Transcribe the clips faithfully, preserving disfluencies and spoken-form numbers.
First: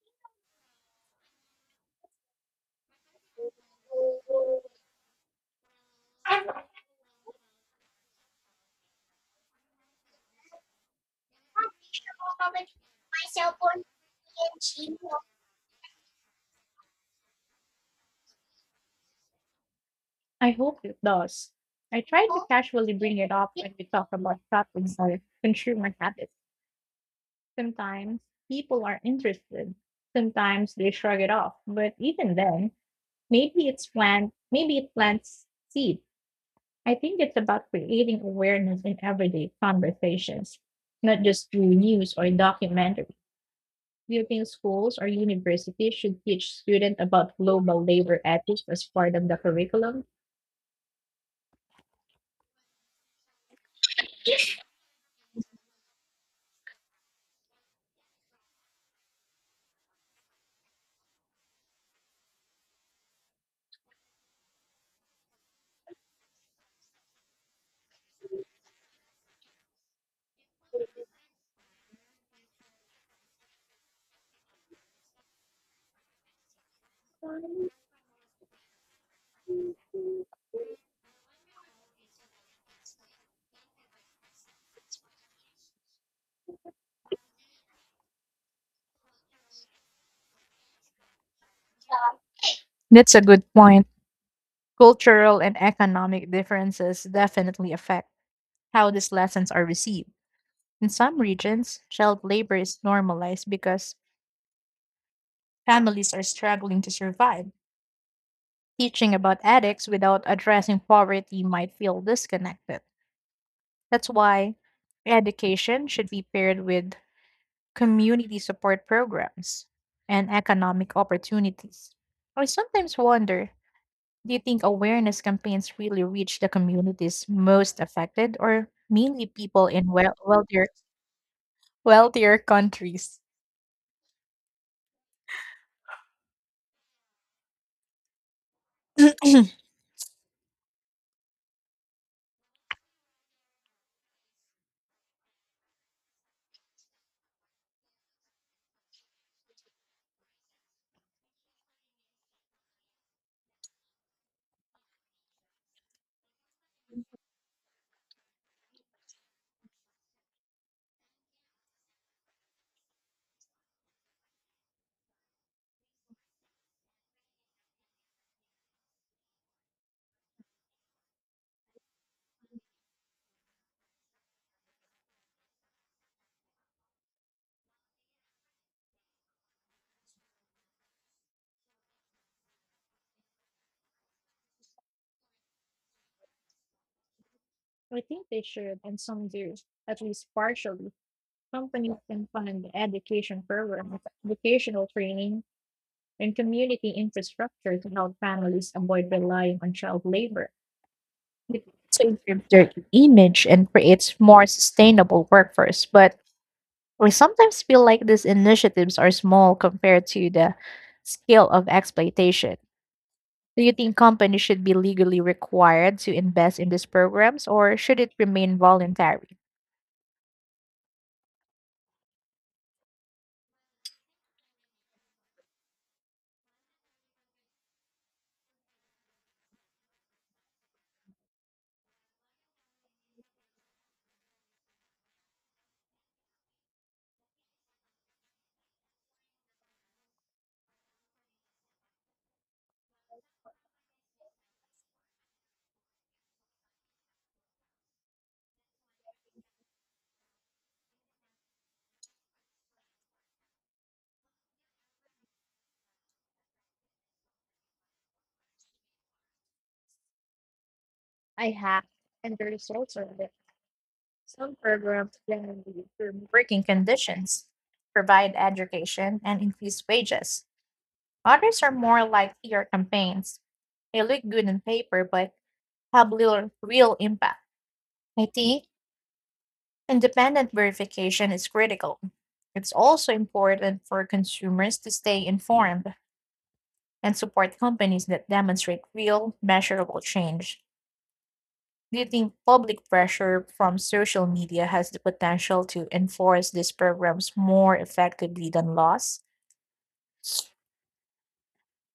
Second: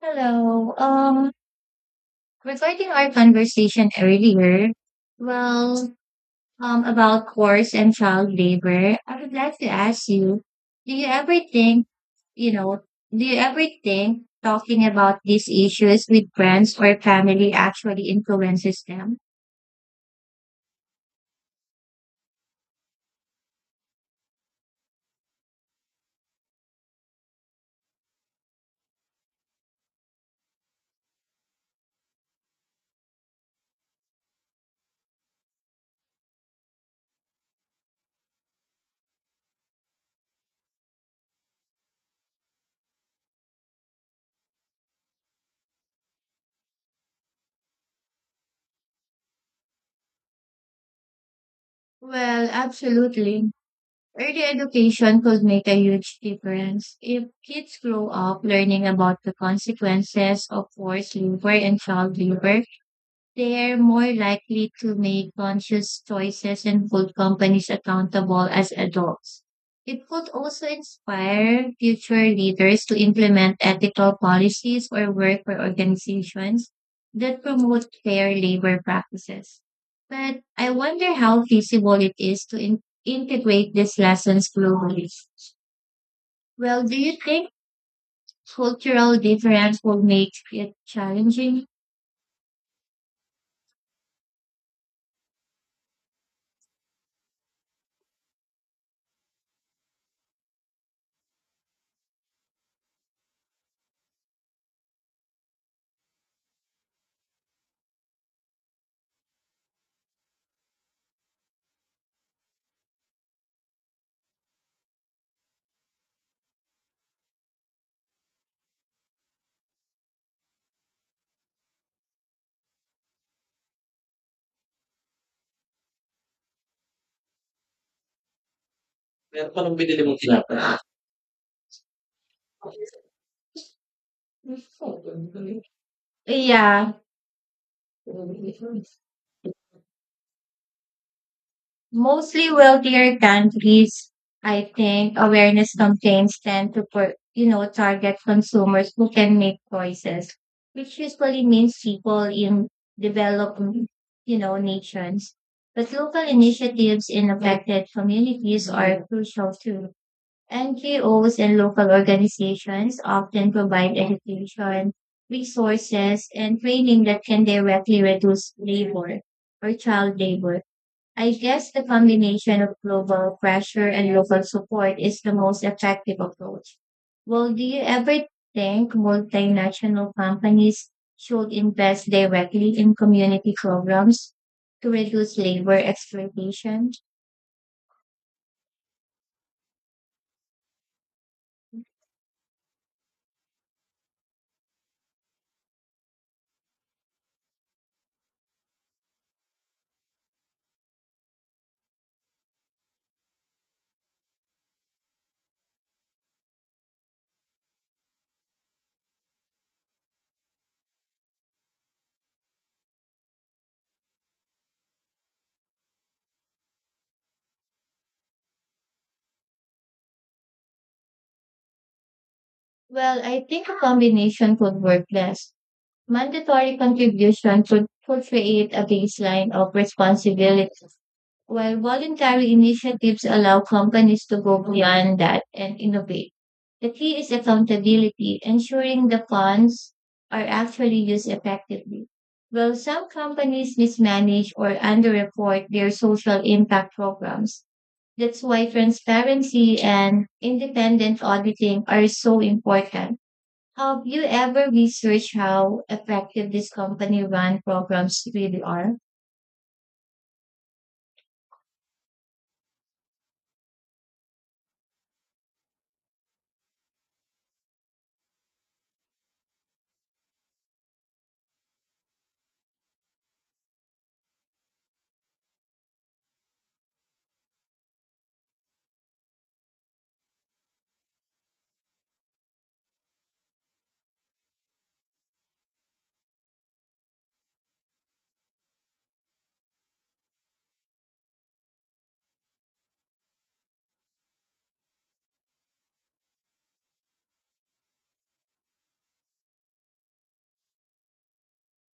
Hello. Um, regarding our conversation earlier, well, um, about course and child labor, I would like to ask you, do you ever think, you know, do you ever think talking about these issues with friends or family actually influences them? I hope it does. I try to casually bring it up when we talk about shopping or consumer habits. Sometimes people are interested. Sometimes they shrug it off. But even then, maybe it's plant maybe it plants seed. I think it's about creating awareness in everyday conversations, not just through news or documentary. Do you think schools or universities should teach students about global labor ethics as part of the curriculum? Well, absolutely. Early education could make a huge difference. If kids grow up learning about the consequences of forced labor and child labor, they're more likely to make conscious choices and hold companies accountable as adults. It could also inspire future leaders to implement ethical policies or work for organizations that promote fair labor practices. But I wonder how feasible it is to in- integrate these lessons globally. Well, do you think cultural difference will make it challenging? That's a good point. Cultural and economic differences definitely affect how these lessons are received. In some regions, child labor is normalized because families are struggling to survive. Teaching about ethics without addressing poverty might feel disconnected. That's why education should be paired with community support programs and economic opportunities. I sometimes wonder, do you think awareness campaigns really reach the communities most affected or mainly Meron pa people nung in binili well- mong wealthier tinapay? wealthier countries? Yeah, mostly wealthier countries, I think awareness campaigns tend to, per, you know, target consumers who can make choices, which usually means people in developing, you know, nations. But local initiatives in affected communities are crucial too. N G Os and local organizations often provide education, resources, and training that can directly reduce labor or child labor. I guess the combination of global pressure and local support is the most effective approach. Well, do you ever think multinational companies should invest directly in community programs to reduce labor exploitation? I think they should, and some do, at least partially. Companies can fund education programs, vocational training, and community infrastructure to help families avoid relying on child labor. It also improves their image and creates more sustainable workforce, but I sometimes feel like these initiatives are small compared to the scale of exploitation. Do you think companies should be legally required to invest in these programs or should it remain voluntary? Well, I think a combination could work best. Mandatory contribution could, could create a baseline of responsibility, while voluntary initiatives allow companies to go beyond that and innovate. The key is accountability, ensuring the funds are actually used effectively. While some companies mismanage or underreport their social impact programs, that's why transparency and independent auditing are so important. Have you ever researched how effective these company run programs really are? I have, and the results are that some programs generally improve working conditions, provide education, and increase wages. Others are more like P R campaigns. They look good on paper but have little real impact. I think independent verification is critical. It's also important for consumers to stay informed and support companies that demonstrate real, measurable change. Do you think public pressure from social media has the potential to enforce these programs more effectively than laws?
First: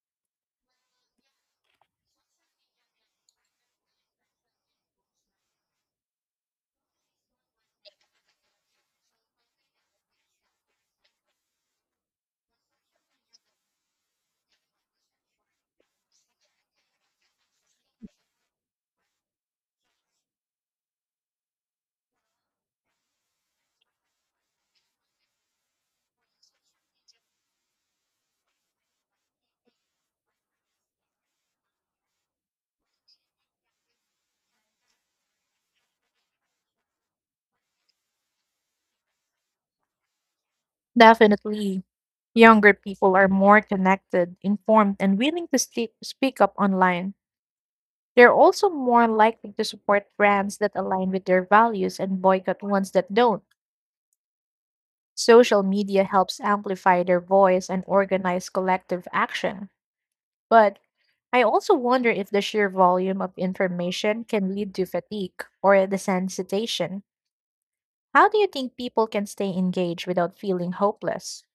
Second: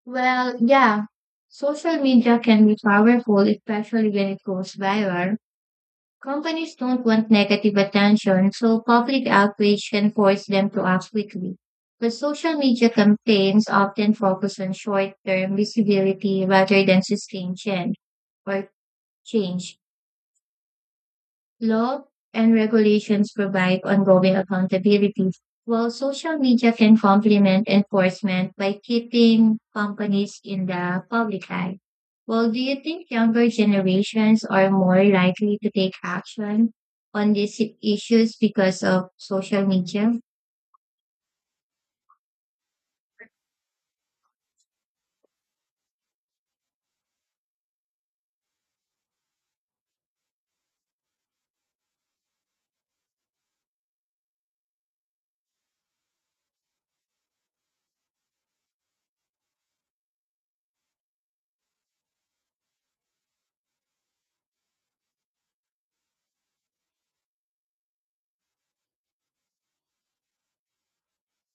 Well, yeah, social media can be powerful, especially when it goes viral. Companies don't want negative attention, so public outrage can force them to act quickly. But social media campaigns often focus on short term visibility rather than sustained change or change. Law and regulations provide ongoing accountability, while social media can complement enforcement by keeping companies in the public eye. Well, do you think younger generations are more likely to take action on these issues because of social media? Definitely. Younger people are more connected, informed, and willing to sti- speak up online. They're also more likely to support brands that align with their values and boycott ones that don't. Social media helps amplify their voice and organize collective action. But I also wonder if the sheer volume of information can lead to fatigue or desensitization. How do you think people can stay engaged without feeling hopeless?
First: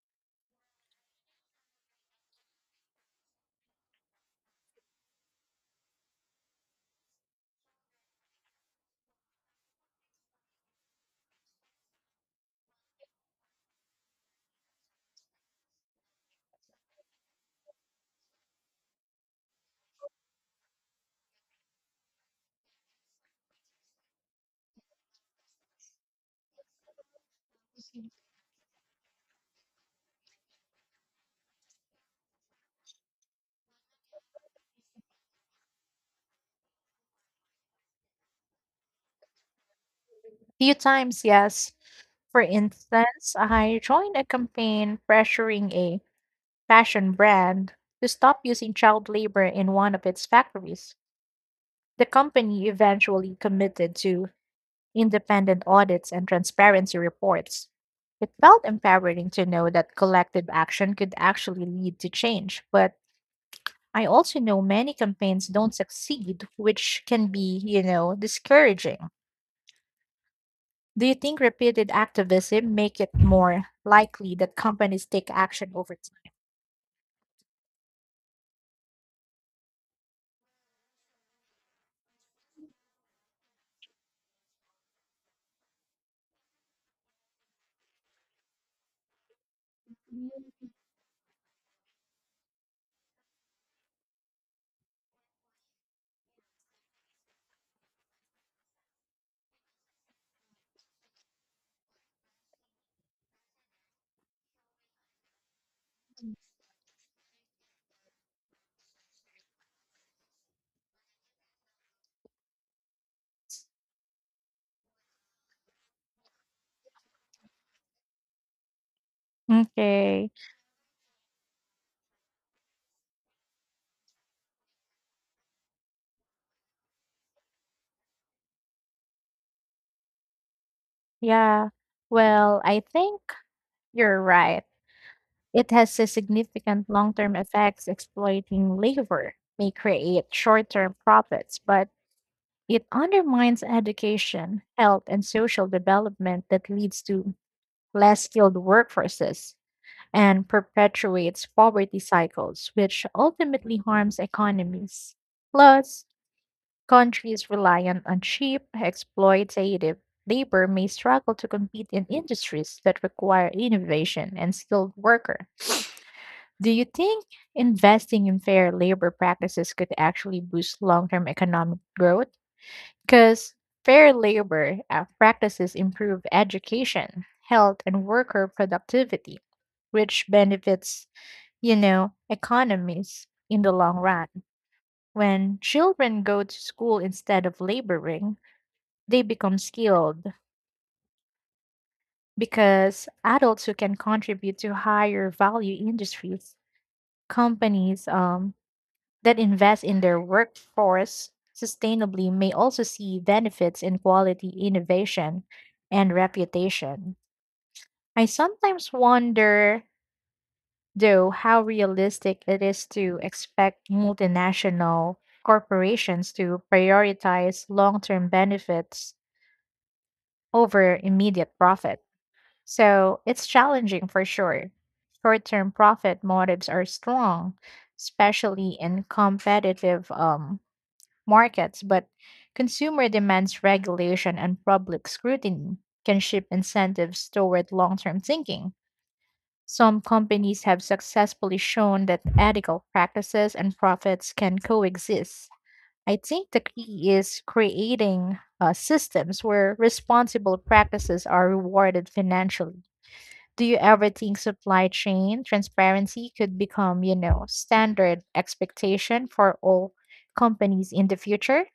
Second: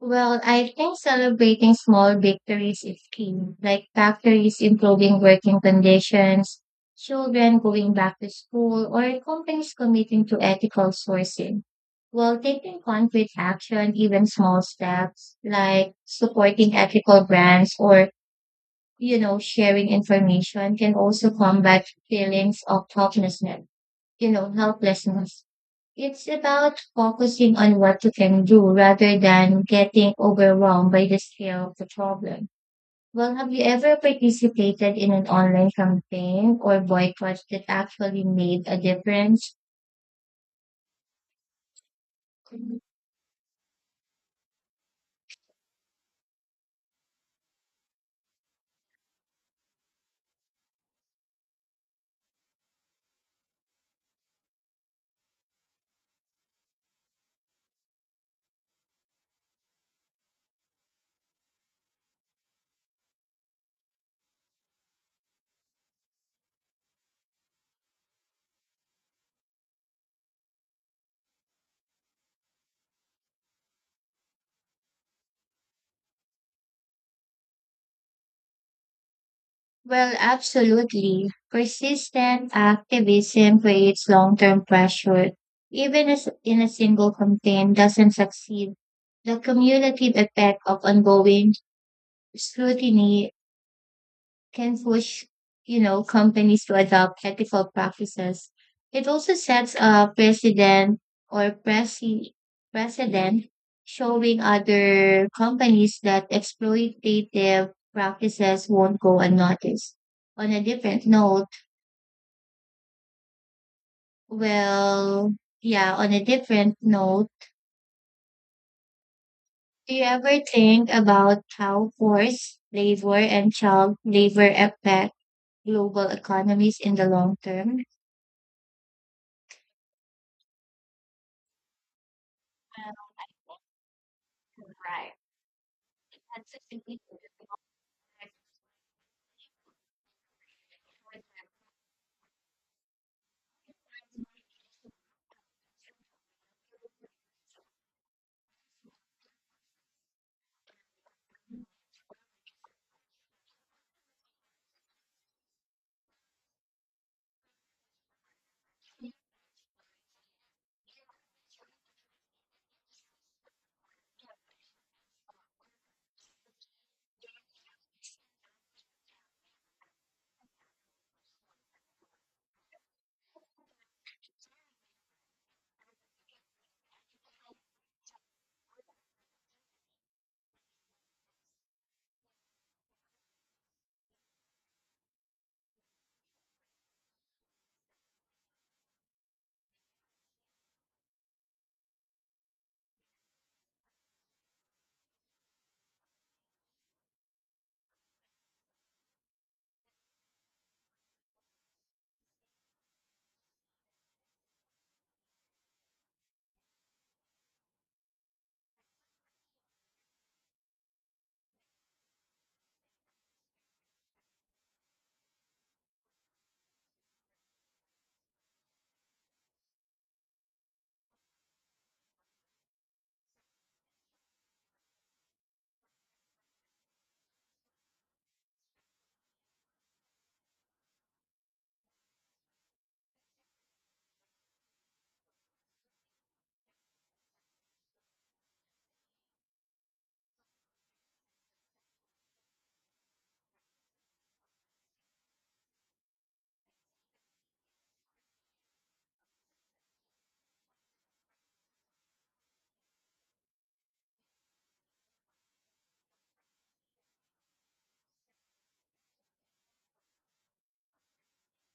Well, I think celebrating small victories is key, like factories improving working conditions, children going back to school, or companies committing to ethical sourcing. While taking concrete action, even small steps like supporting ethical brands or, you know, sharing information can also combat feelings of helplessness, you know, helplessness. It's about focusing on what you can do rather than getting overwhelmed by the scale of the problem. Well, have you ever participated in an online campaign or boycott that actually made a difference? Few times, yes. For instance, I joined a campaign pressuring a fashion brand to stop using child labor in one of its factories. The company eventually committed to independent audits and transparency reports. It felt empowering to know that collective action could actually lead to change, but I also know many campaigns don't succeed, which can be, you know, discouraging. Do you think repeated activism make it more likely that companies take action over Well, absolutely. Persistent activism creates long-term pressure. Even as in a single campaign doesn't succeed, the cumulative effect of ongoing scrutiny can push, you know, companies to adopt ethical practices. It also sets a precedent or presi- precedent showing other companies that exploitative practices won't go unnoticed. On a different note, well, yeah, on a different note, time? do you Okay. ever think about how forced labor and child labor affect global economies in the long term? Yeah. Well, I think you're right. It has a significant long term effects. Exploiting labor may create short term profits, but it undermines education, health, and social development that leads to less skilled workforces and perpetuates poverty cycles, which ultimately harms economies. Plus, countries reliant on cheap, exploitative labor may struggle to compete in industries that require innovation and skilled workers. Do you think investing in fair labor practices could actually boost long term economic growth? Because fair labor uh, practices improve education, health, and worker productivity, which benefits, you know, economies in the long run. When children go to school instead of laboring, they become skilled because adults who can contribute to higher value industries, companies, um, that invest in their workforce sustainably may also see benefits in quality innovation and reputation. I sometimes wonder, though, how realistic it is to expect multinational corporations to prioritize long term benefits over immediate profit. So it's challenging for sure. Short term profit motives are strong, especially in competitive um, markets, but consumer demands regulation and public scrutiny can shift incentives toward long term thinking. Some companies have successfully shown that ethical practices and profits can coexist. I think the key is creating uh, systems where responsible practices are rewarded financially. Do you ever think supply chain transparency could become, you know, standard expectation for all companies in the future?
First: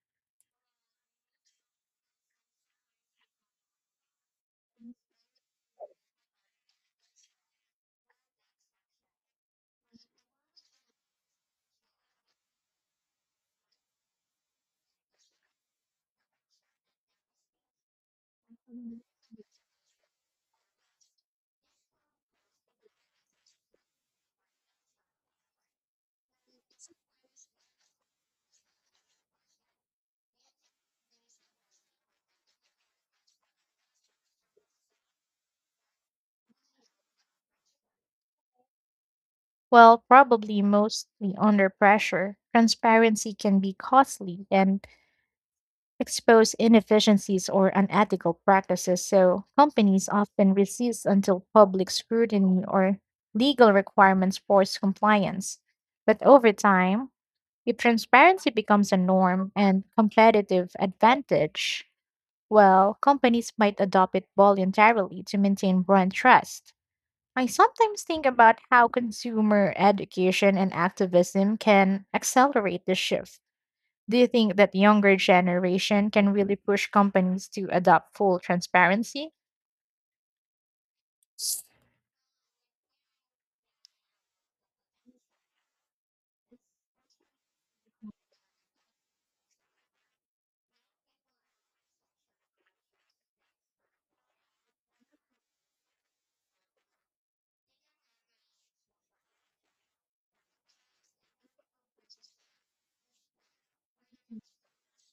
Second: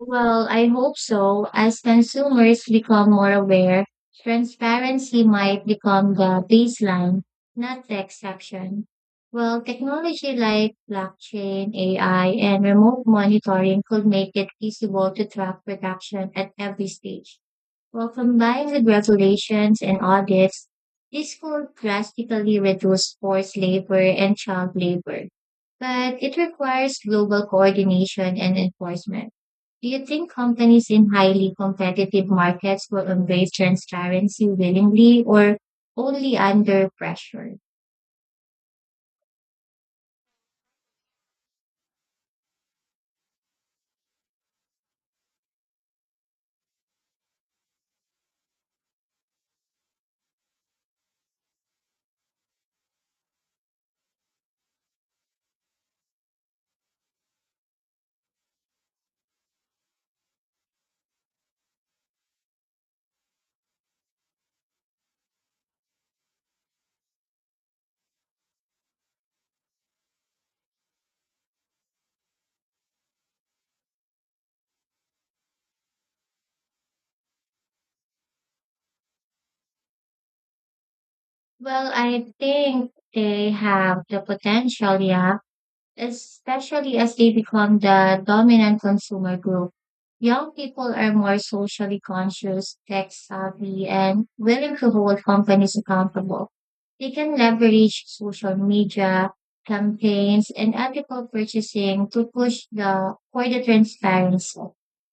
Well, I hope so. As consumers become more aware, transparency might become the baseline, not the exception. Well, technology like blockchain, A I, and remote monitoring could make it feasible to track production at every stage. Well, combined with regulations and audits, this could drastically reduce forced labor and child labor. But it requires global coordination and enforcement. Do you think companies in highly competitive markets will embrace transparency willingly or only under pressure? Well, probably mostly under pressure, transparency can be costly and expose inefficiencies or unethical practices, so companies often resist until public scrutiny or legal requirements force compliance. But over time, if transparency becomes a norm and competitive advantage, well, companies might adopt it voluntarily to maintain brand trust. I sometimes think about how consumer education and activism can accelerate this shift. Do you think that younger generation can really push companies to adopt full transparency? Well, I think they have the potential, yeah, especially as they become the dominant consumer group. Young people are more socially conscious, tech savvy, and willing to hold companies accountable. They can leverage social media campaigns and ethical purchasing to push the for the transparency.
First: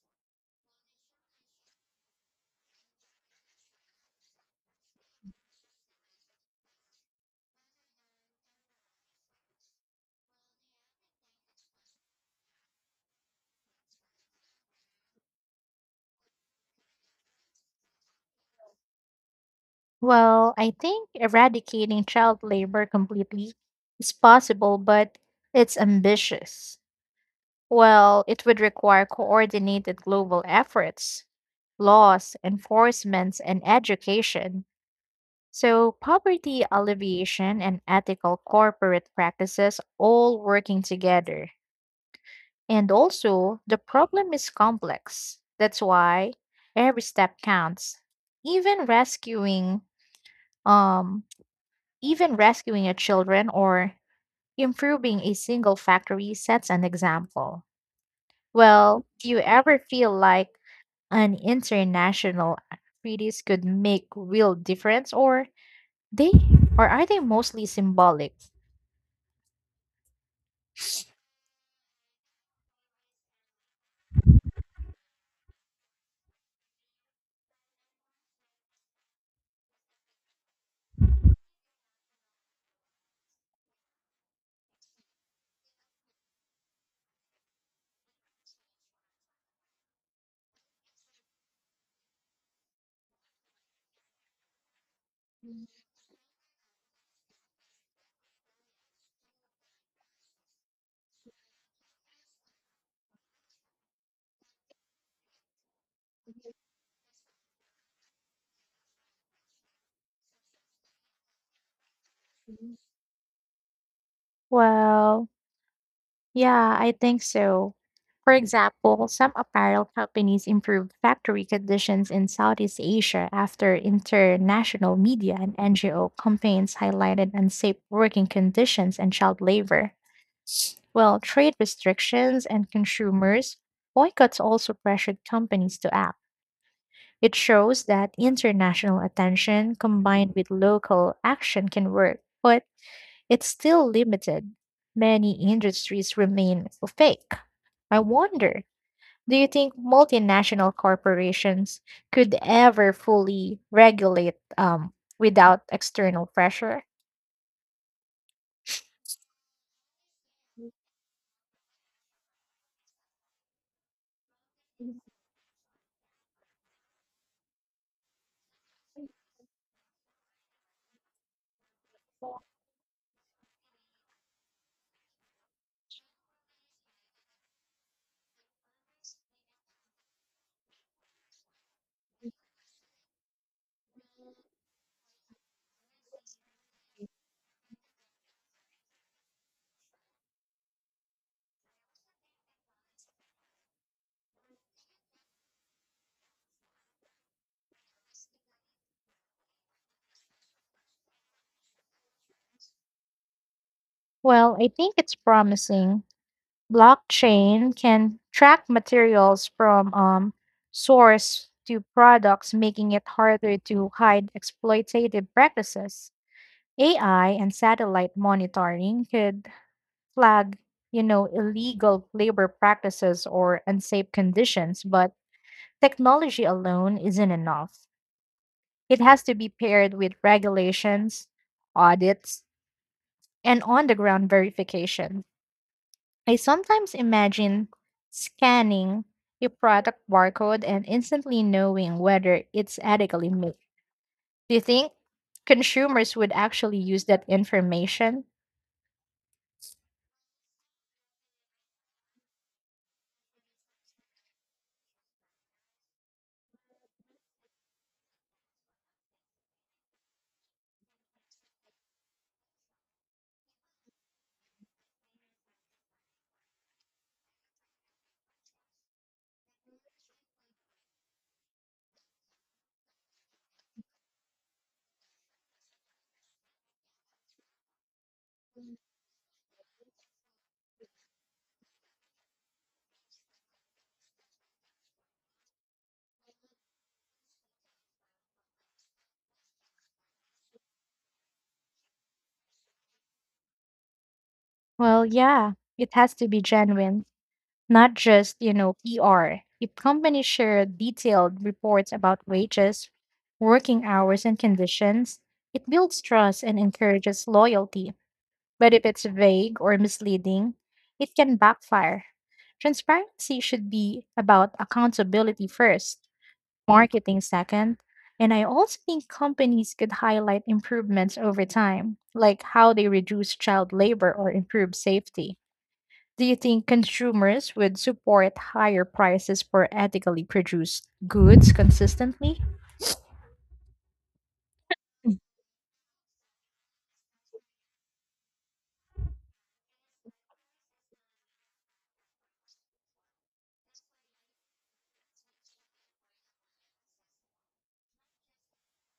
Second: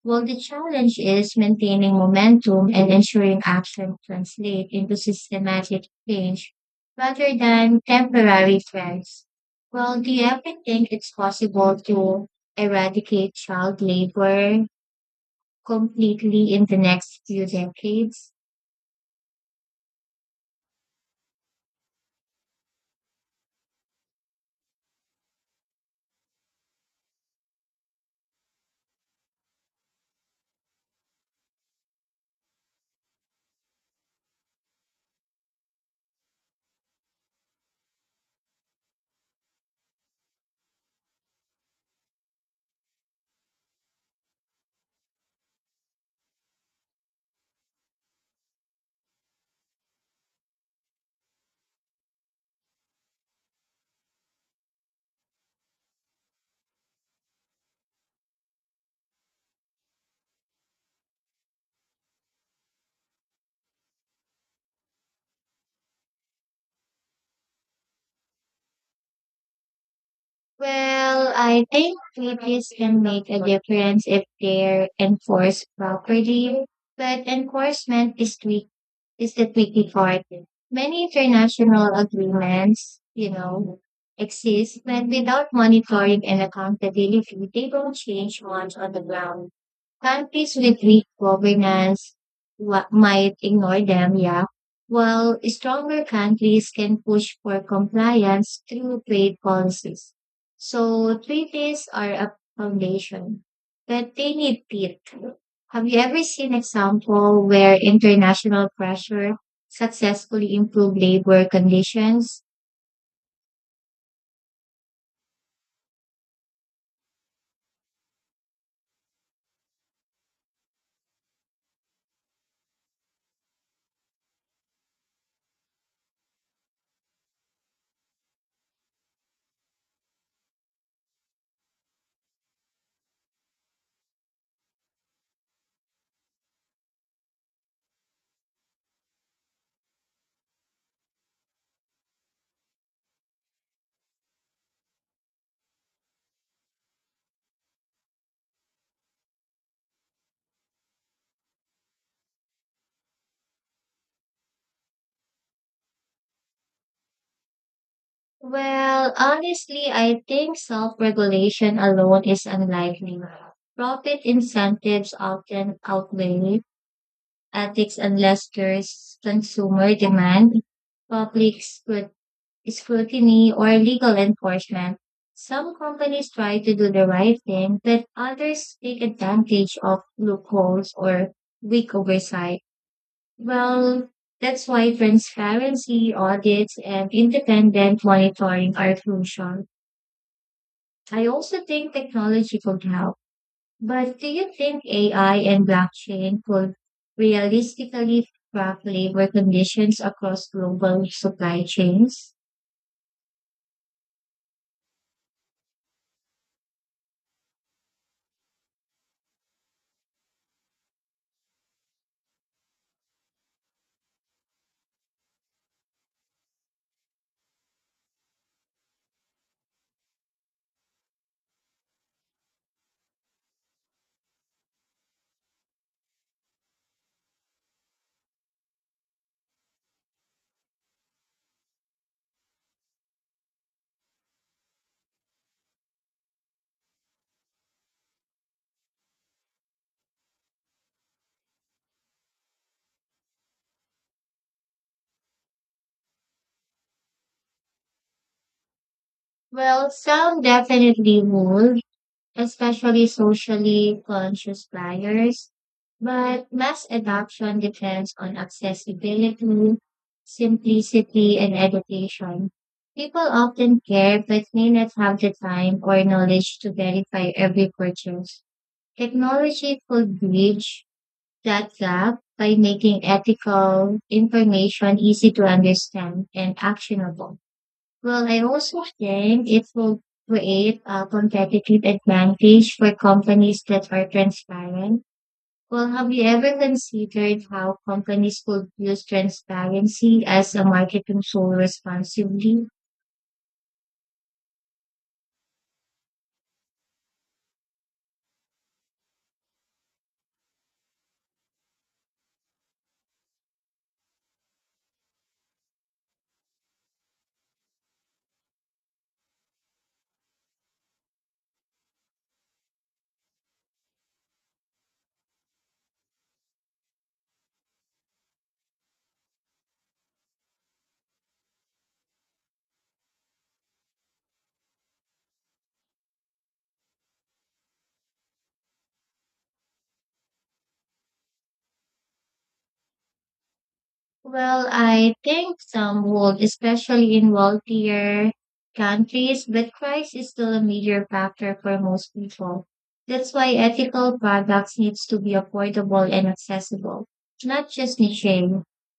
Well, the challenge is maintaining momentum and ensuring action translate into systematic change rather than temporary trends. Well, do you ever think it's possible to eradicate child labor completely in the next few decades? Well, I think eradicating child labor completely is possible, but it's ambitious. Well, it would require coordinated global efforts, laws, enforcements, and education. So, poverty alleviation and ethical corporate practices all working together. And also, the problem is complex. That's why every step counts. Even rescuing um even rescuing a children or improving a single factory sets an example. Well, do you ever feel like an international treaties could make real difference or they or are they mostly symbolic? Well, I think treaties can make a difference if they're enforced properly, but enforcement is tweak is the tricky part. Many international agreements, you know, exist, but without monitoring and accountability, they don't change much on the ground. Countries with weak governance wa- might ignore them, yeah, while stronger countries can push for compliance through trade policies. So treaties are a foundation, but they need teeth. Have you ever seen example where international pressure successfully improved labor conditions? Well, yeah, I think so. For example, some apparel companies improved factory conditions in Southeast Asia after international media and N G O campaigns highlighted unsafe working conditions and child labor. Well, trade restrictions and consumers boycotts also pressured companies to act. It shows that international attention combined with local action can work. But it's still limited. Many industries remain opaque. I wonder, do you think multinational corporations could ever fully regulate um, without external pressure? Well, honestly, I think self-regulation alone is unlikely. Profit incentives often outweigh ethics unless there's consumer demand, public scrut- scrutiny, or legal enforcement. Some companies try to do the right thing, but others take advantage of loopholes or weak oversight. Well, that's why transparency, audits, and independent monitoring are crucial. I also think technology could help, but do you think A I and blockchain could realistically track labor conditions across global supply chains? Well, I think it's promising. Blockchain can track materials from um, source to products, making it harder to hide exploitative practices. A I and satellite monitoring could flag, you know, illegal labor practices or unsafe conditions, but technology alone isn't enough. It has to be paired with regulations, audits, and on the ground verification. I sometimes imagine scanning a product barcode and instantly knowing whether it's ethically made. Do you think consumers would actually use that information? Well, some definitely would, especially socially conscious buyers, but mass adoption depends on accessibility, simplicity, and education. People often care but may not have the time or knowledge to verify every purchase. Technology could bridge that gap by making ethical information easy to understand and actionable. Well, I also think it will create a competitive advantage for companies that are transparent. Well, have you ever considered how companies could use transparency as a marketing tool responsibly? Well, yeah, it has to be genuine, not just, you know, P R. If companies share detailed reports about wages, working hours, and conditions, it builds trust and encourages loyalty. But if it's vague or misleading, it can backfire. Transparency should be about accountability first, marketing second, and I also think companies could highlight improvements over time, like how they reduce child labor or improve safety. Do you think consumers would support higher prices for ethically produced goods consistently? Well, I think some would, especially in wealthier countries, but price is still a major factor for most people. That's why ethical products needs to be affordable and accessible, not just niche.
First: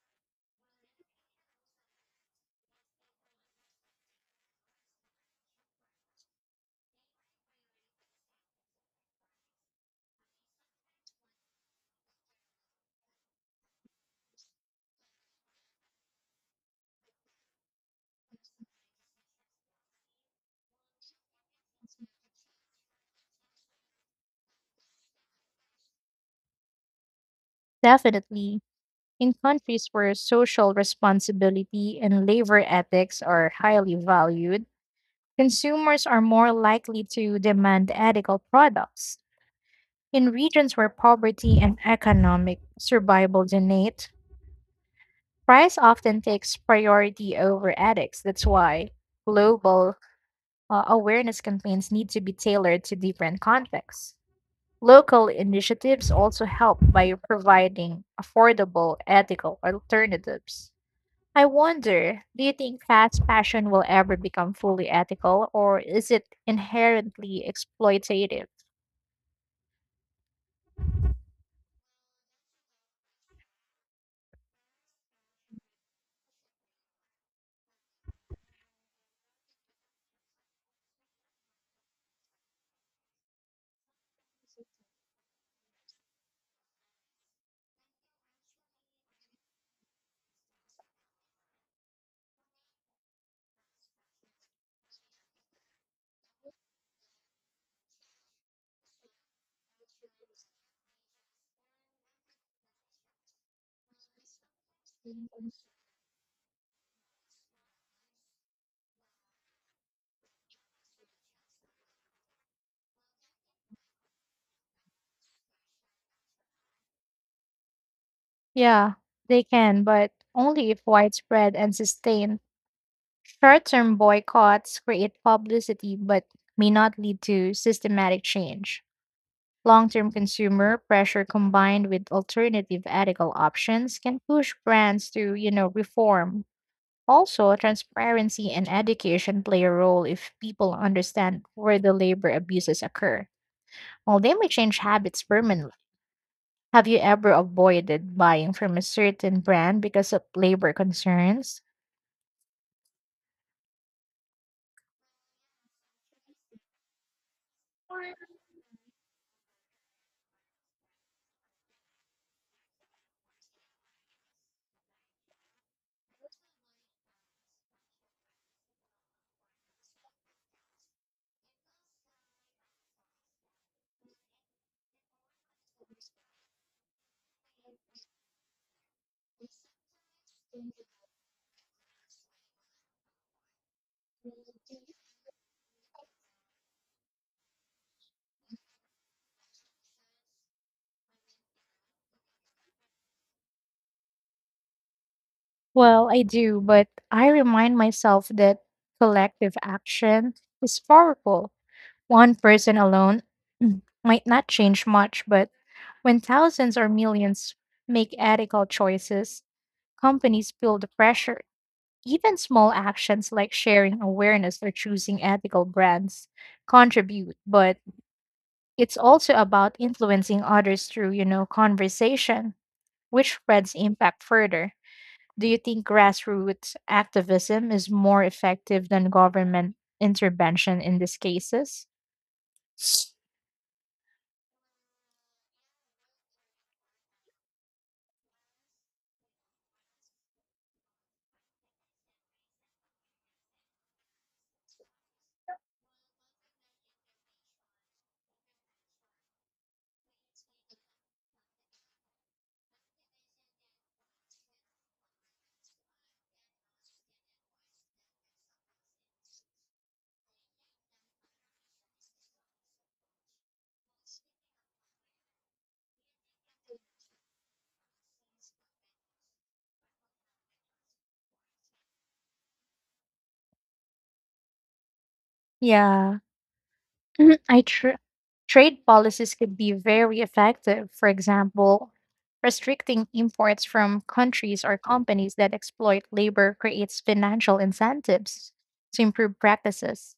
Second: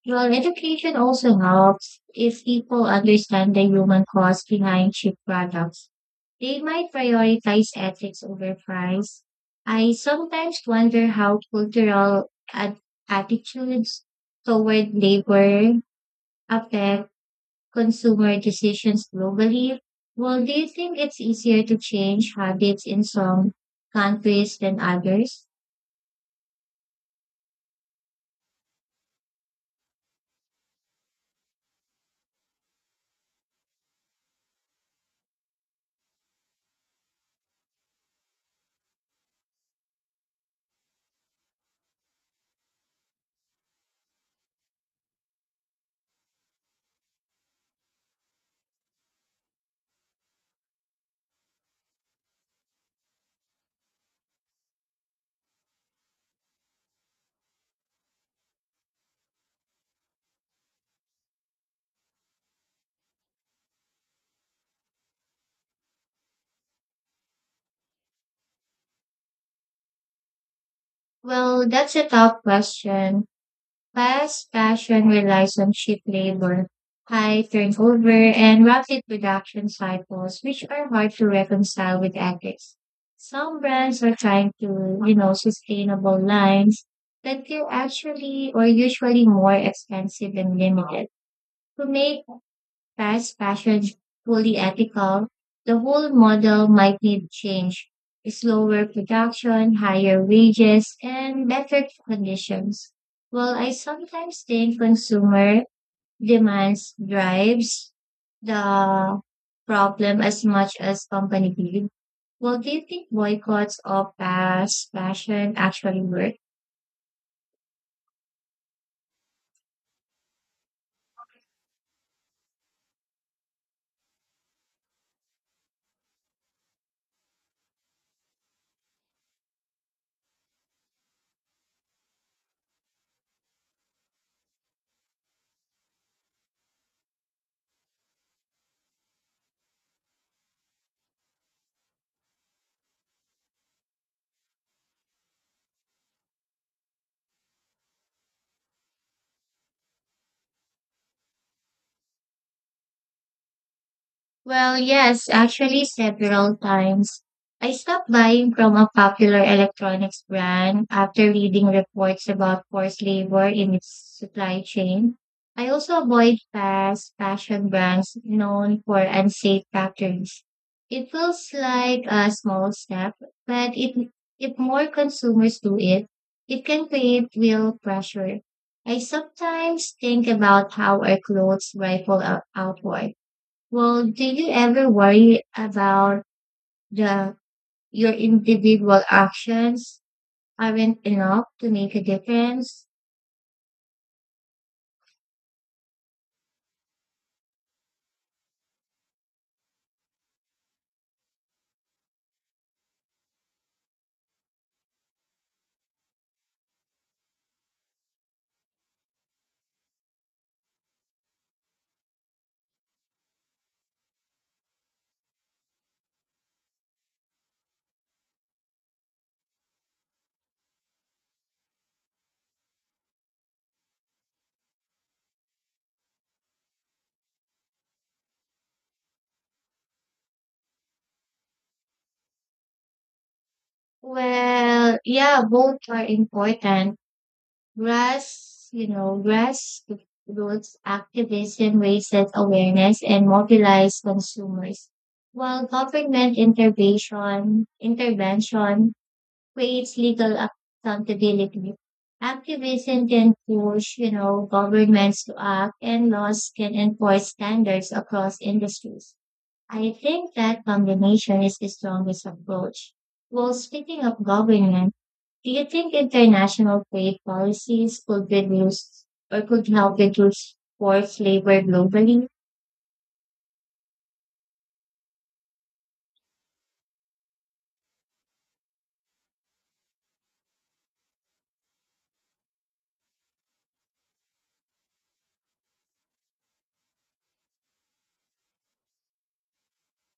Well, education also helps if people understand the human cost behind cheap products. They might prioritize ethics over price. I sometimes wonder how cultural at- attitudes toward labor affect consumer decisions globally. Well, do you think it's easier to change habits in some countries than others? Definitely. In countries where social responsibility and labor ethics are highly valued, consumers are more likely to demand ethical products. In regions where poverty and economic survival dominate, price often takes priority over ethics. That's why global uh, awareness campaigns need to be tailored to different contexts. Local initiatives also help by providing affordable, ethical alternatives. I wonder, do you think fast fashion will ever become fully ethical, or is it inherently exploitative? Well, that's a tough question. Fast fashion relies on cheap labor, high turnover, and rapid production cycles, which are hard to reconcile with ethics. Some brands are trying to, you know, sustainable lines that are actually or usually more expensive and limited to make fast fashion's fully ethical, the whole model might need change. Slower production, higher wages, and better conditions. Well, I sometimes think consumer demands drives the problem as much as company did. Well, do you think boycotts of fast fashion actually work? Yeah, they can, but only if widespread and sustained. Short term boycotts create publicity but may not lead to systematic change. Long-term consumer pressure combined with alternative ethical options can push brands to, you know, reform. Also, transparency and education play a role if people understand where the labor abuses occur. While they may change habits permanently, have you ever avoided buying from a certain brand because of labor concerns? Well, yes, actually several times. I stopped buying from a popular electronics brand after reading reports about forced labor in its supply chain. I also avoid fast fashion brands known for unsafe factories. It feels like a small step, but it, if more consumers do it, it can create real pressure. I sometimes think about how our clothes ripple out- outward. Well, do you ever worry about the your individual actions aren't enough to make a difference? Well, I do, but I remind myself that collective action is powerful. One person alone mm, might not change much, but when thousands or millions make ethical choices, companies feel the pressure. Even small actions like sharing awareness or choosing ethical brands contribute, but it's also about influencing others through, you know, conversation, which spreads impact further. Do you think grassroots activism is more effective than government intervention in these cases? Well, yeah, both are important. Grass, you know, grassroots activism raises awareness and mobilizes consumers, while government intervention intervention creates legal accountability. Activism can push, you know, governments to act and laws can enforce standards across industries. I think that combination is the strongest approach. Well, speaking of government, do you think international trade policies could reduce or could help reduce forced labor globally? Yeah. Mhm. I tr- trade policies could be very effective. For example, restricting imports from countries or companies that exploit labor creates financial incentives to improve practices.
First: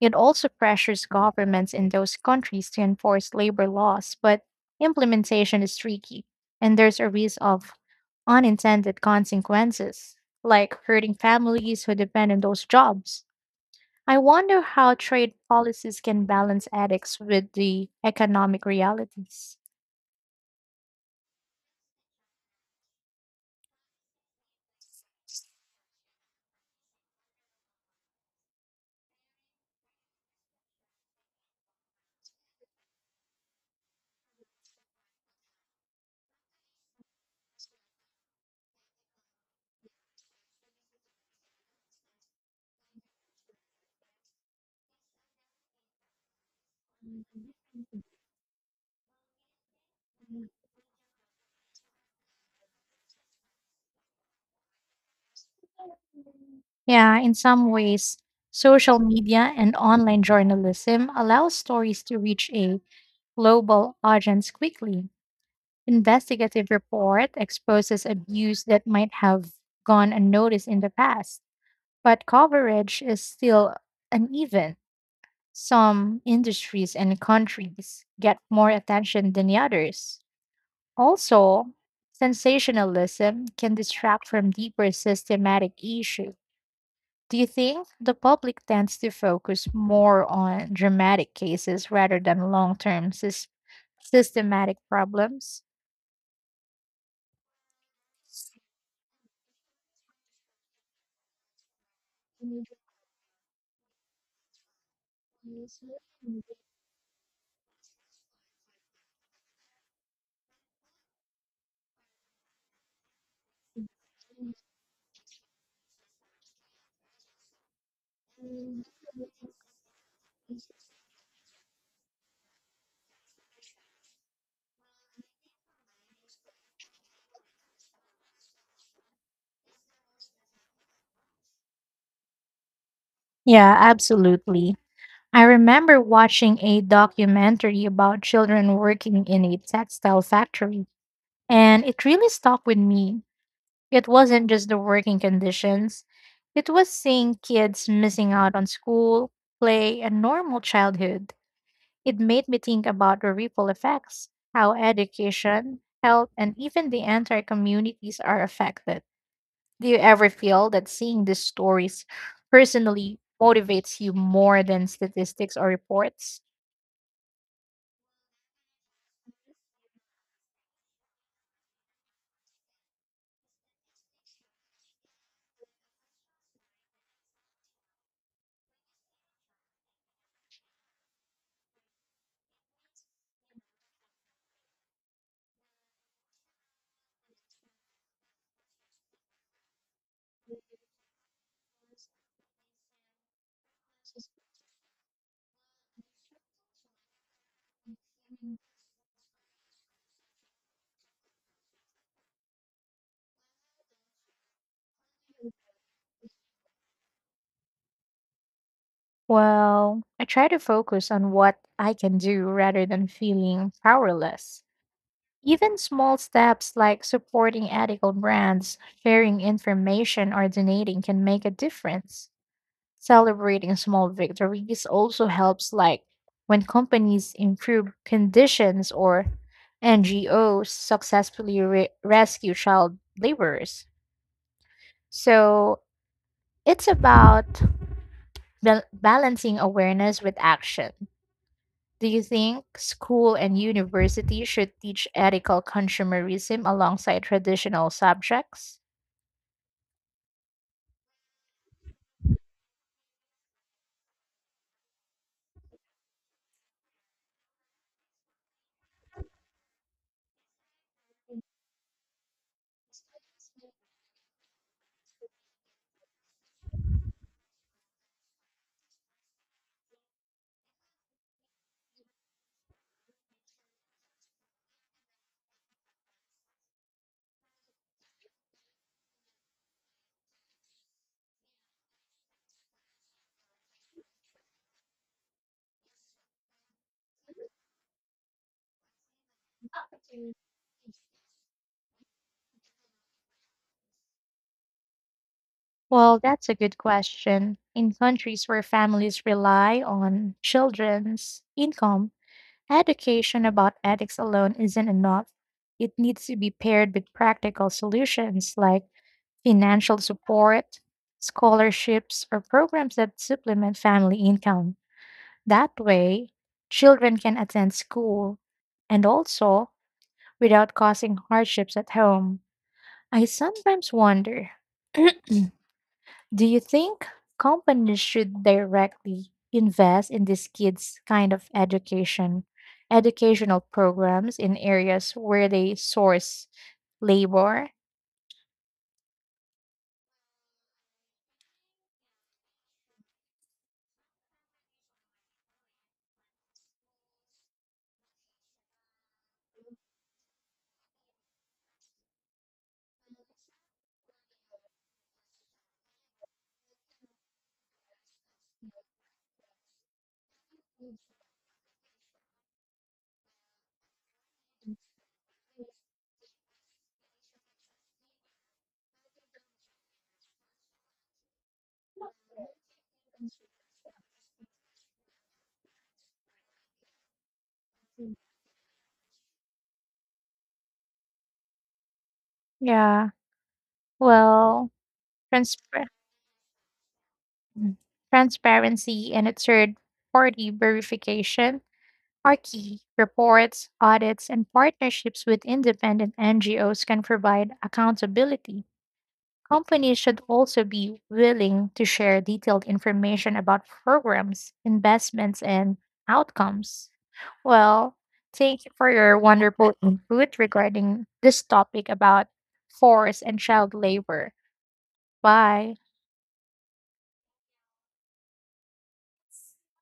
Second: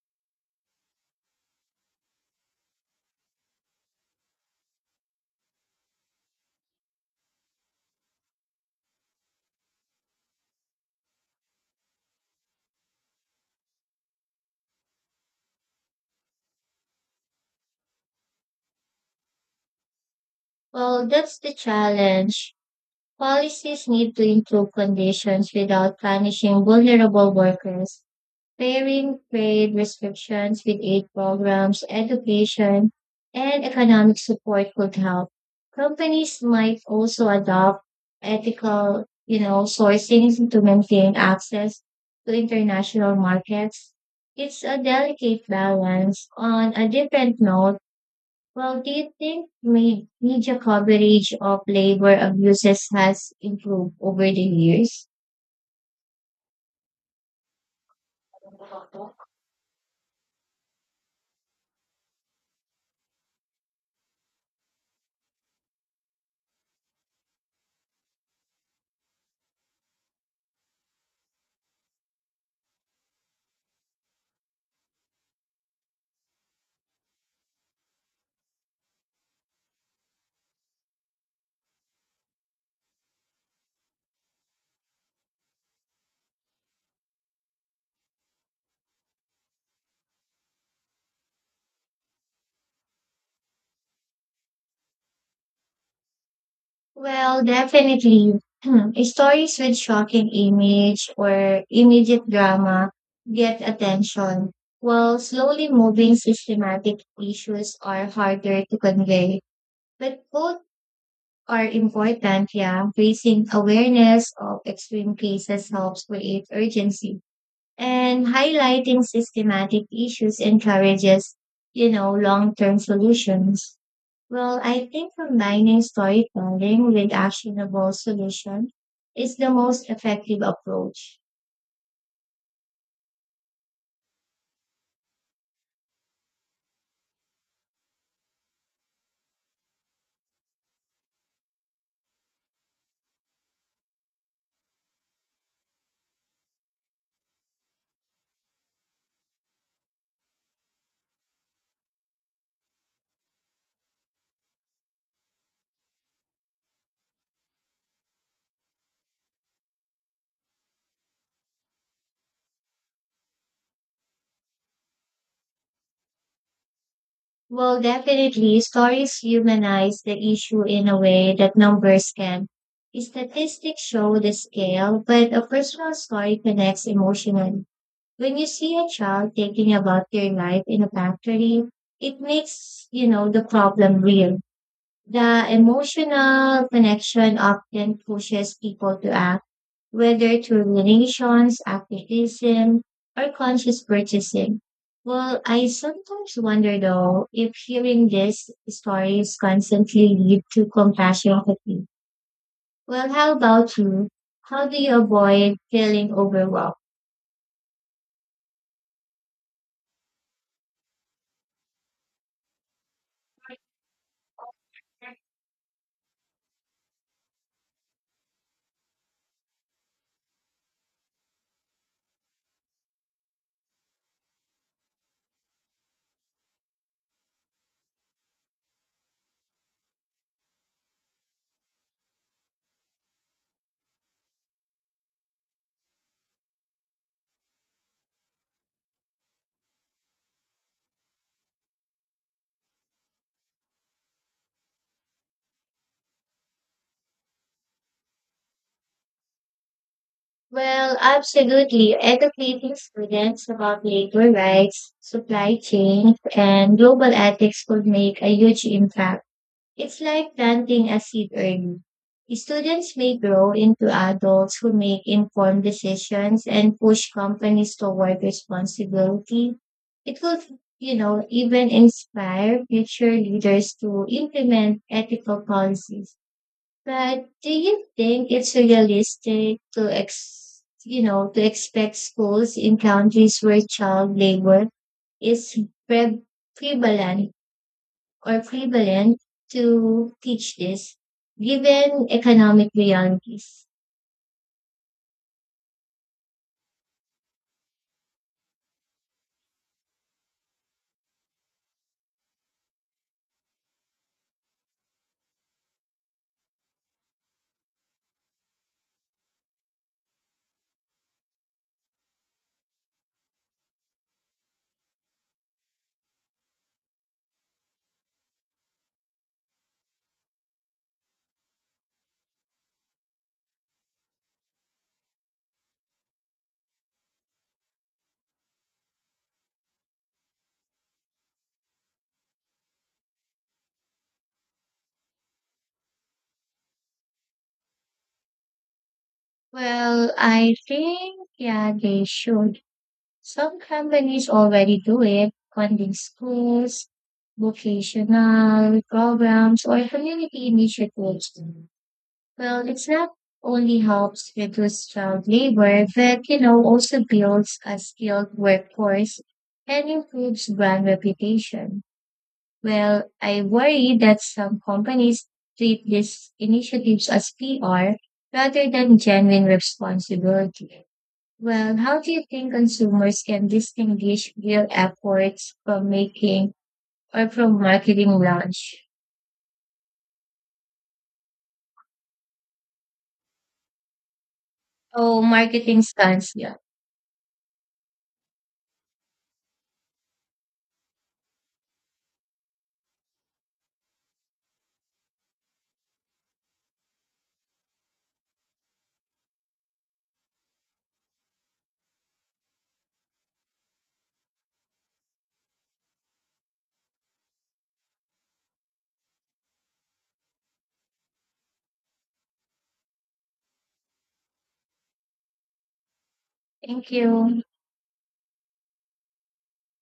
It also pressures governments in those countries to enforce labor laws, but implementation is tricky, and there's a risk of unintended consequences, like hurting families who depend on those jobs. I wonder how trade policies can balance ethics with the economic realities. Well, that's the challenge. Policies need to improve conditions without punishing vulnerable workers pairing trade restrictions with aid programs, education, and economic support could help. Companies might also adopt ethical, you know, sourcing to maintain access to international markets. It's a delicate balance. On a different note, well, do you think me- media coverage of labor abuses has improved over the years? Yeah, in some ways, social media and online journalism allow stories to reach a global audience quickly. Investigative report exposes abuse that might have gone unnoticed in the past, but coverage is still uneven. Some industries and countries get more attention than the others. Also, sensationalism can distract from deeper systematic issues. Do you think the public tends to focus more on dramatic cases rather than long term sys- systematic problems? Well, definitely. Hmm, stories with shocking image or immediate drama get attention, while slowly moving systematic issues are harder to convey. But both are important, yeah. Raising awareness of extreme cases helps create urgency. And highlighting systematic issues encourages, you know, long-term solutions. Well, I think combining storytelling with actionable solution is the most effective approach. Yeah, absolutely. I remember watching a documentary about children working in a textile factory, and it really stuck with me. It wasn't just the working conditions, it was seeing kids missing out on school, play, and normal childhood. It made me think about the ripple effects, how education, health, and even the entire communities are affected. Do you ever feel that seeing these stories personally motivates you more than statistics or reports? Well, definitely, stories humanize the issue in a way that numbers can. Statistics show the scale, but a personal story connects emotionally. When you see a child thinking about their life in a factory, it makes, you know, the problem real. The emotional connection often pushes people to act whether through donations, activism, or conscious purchasing. Well, I sometimes wonder though if hearing these stories constantly lead to compassion fatigue. Well, how about you? How do you avoid feeling overwhelmed? Well, I try to focus on what I can do rather than feeling powerless. Even small steps like supporting ethical brands, sharing information, or donating can make a difference. Celebrating small victories also helps, like when companies improve conditions or N G Os successfully re- rescue child laborers. So it's about bal- balancing awareness with action. Do you think school and university should teach ethical consumerism alongside traditional subjects? Well, absolutely. Educating students about labor rights, supply chain, and global ethics could make a huge impact. It's like planting a seed early. Students may grow into adults who make informed decisions and push companies toward responsibility. It will, you know, even inspire future leaders to implement ethical policies. But do you think it's realistic to ex, you know, to expect schools in countries where child labor is pre- prevalent or prevalent to teach this, given economic realities? Well, that's a good question. In countries where families rely on children's income, education about ethics alone isn't enough. It needs to be paired with practical solutions like financial support, scholarships, or programs that supplement family income. That way, children can attend school and also without causing hardships at home. I sometimes wonder do you think companies should directly invest in these kids' kind of education, educational programs in areas where they source labor? Well, I think, yeah, they should. Some companies already do it, funding schools, vocational programs, or community initiatives. Well, it's not only helps reduce child labor, but, you know, also builds a skilled workforce and improves brand reputation. Well, I worry that some companies treat these initiatives as P R rather than genuine responsibility. Well, how do you think consumers can distinguish real efforts from making or from marketing launch? Yeah, well, Oh, marketing transpar- stunts. Yeah. mm, transparency and a third party verification are key. Reports, audits, and partnerships with independent N G Os can provide accountability. Companies should also be willing to share detailed information about programs, investments, and outcomes. Well, thank you for your wonderful input regarding this topic about forced and child labor. Bye. Thank you.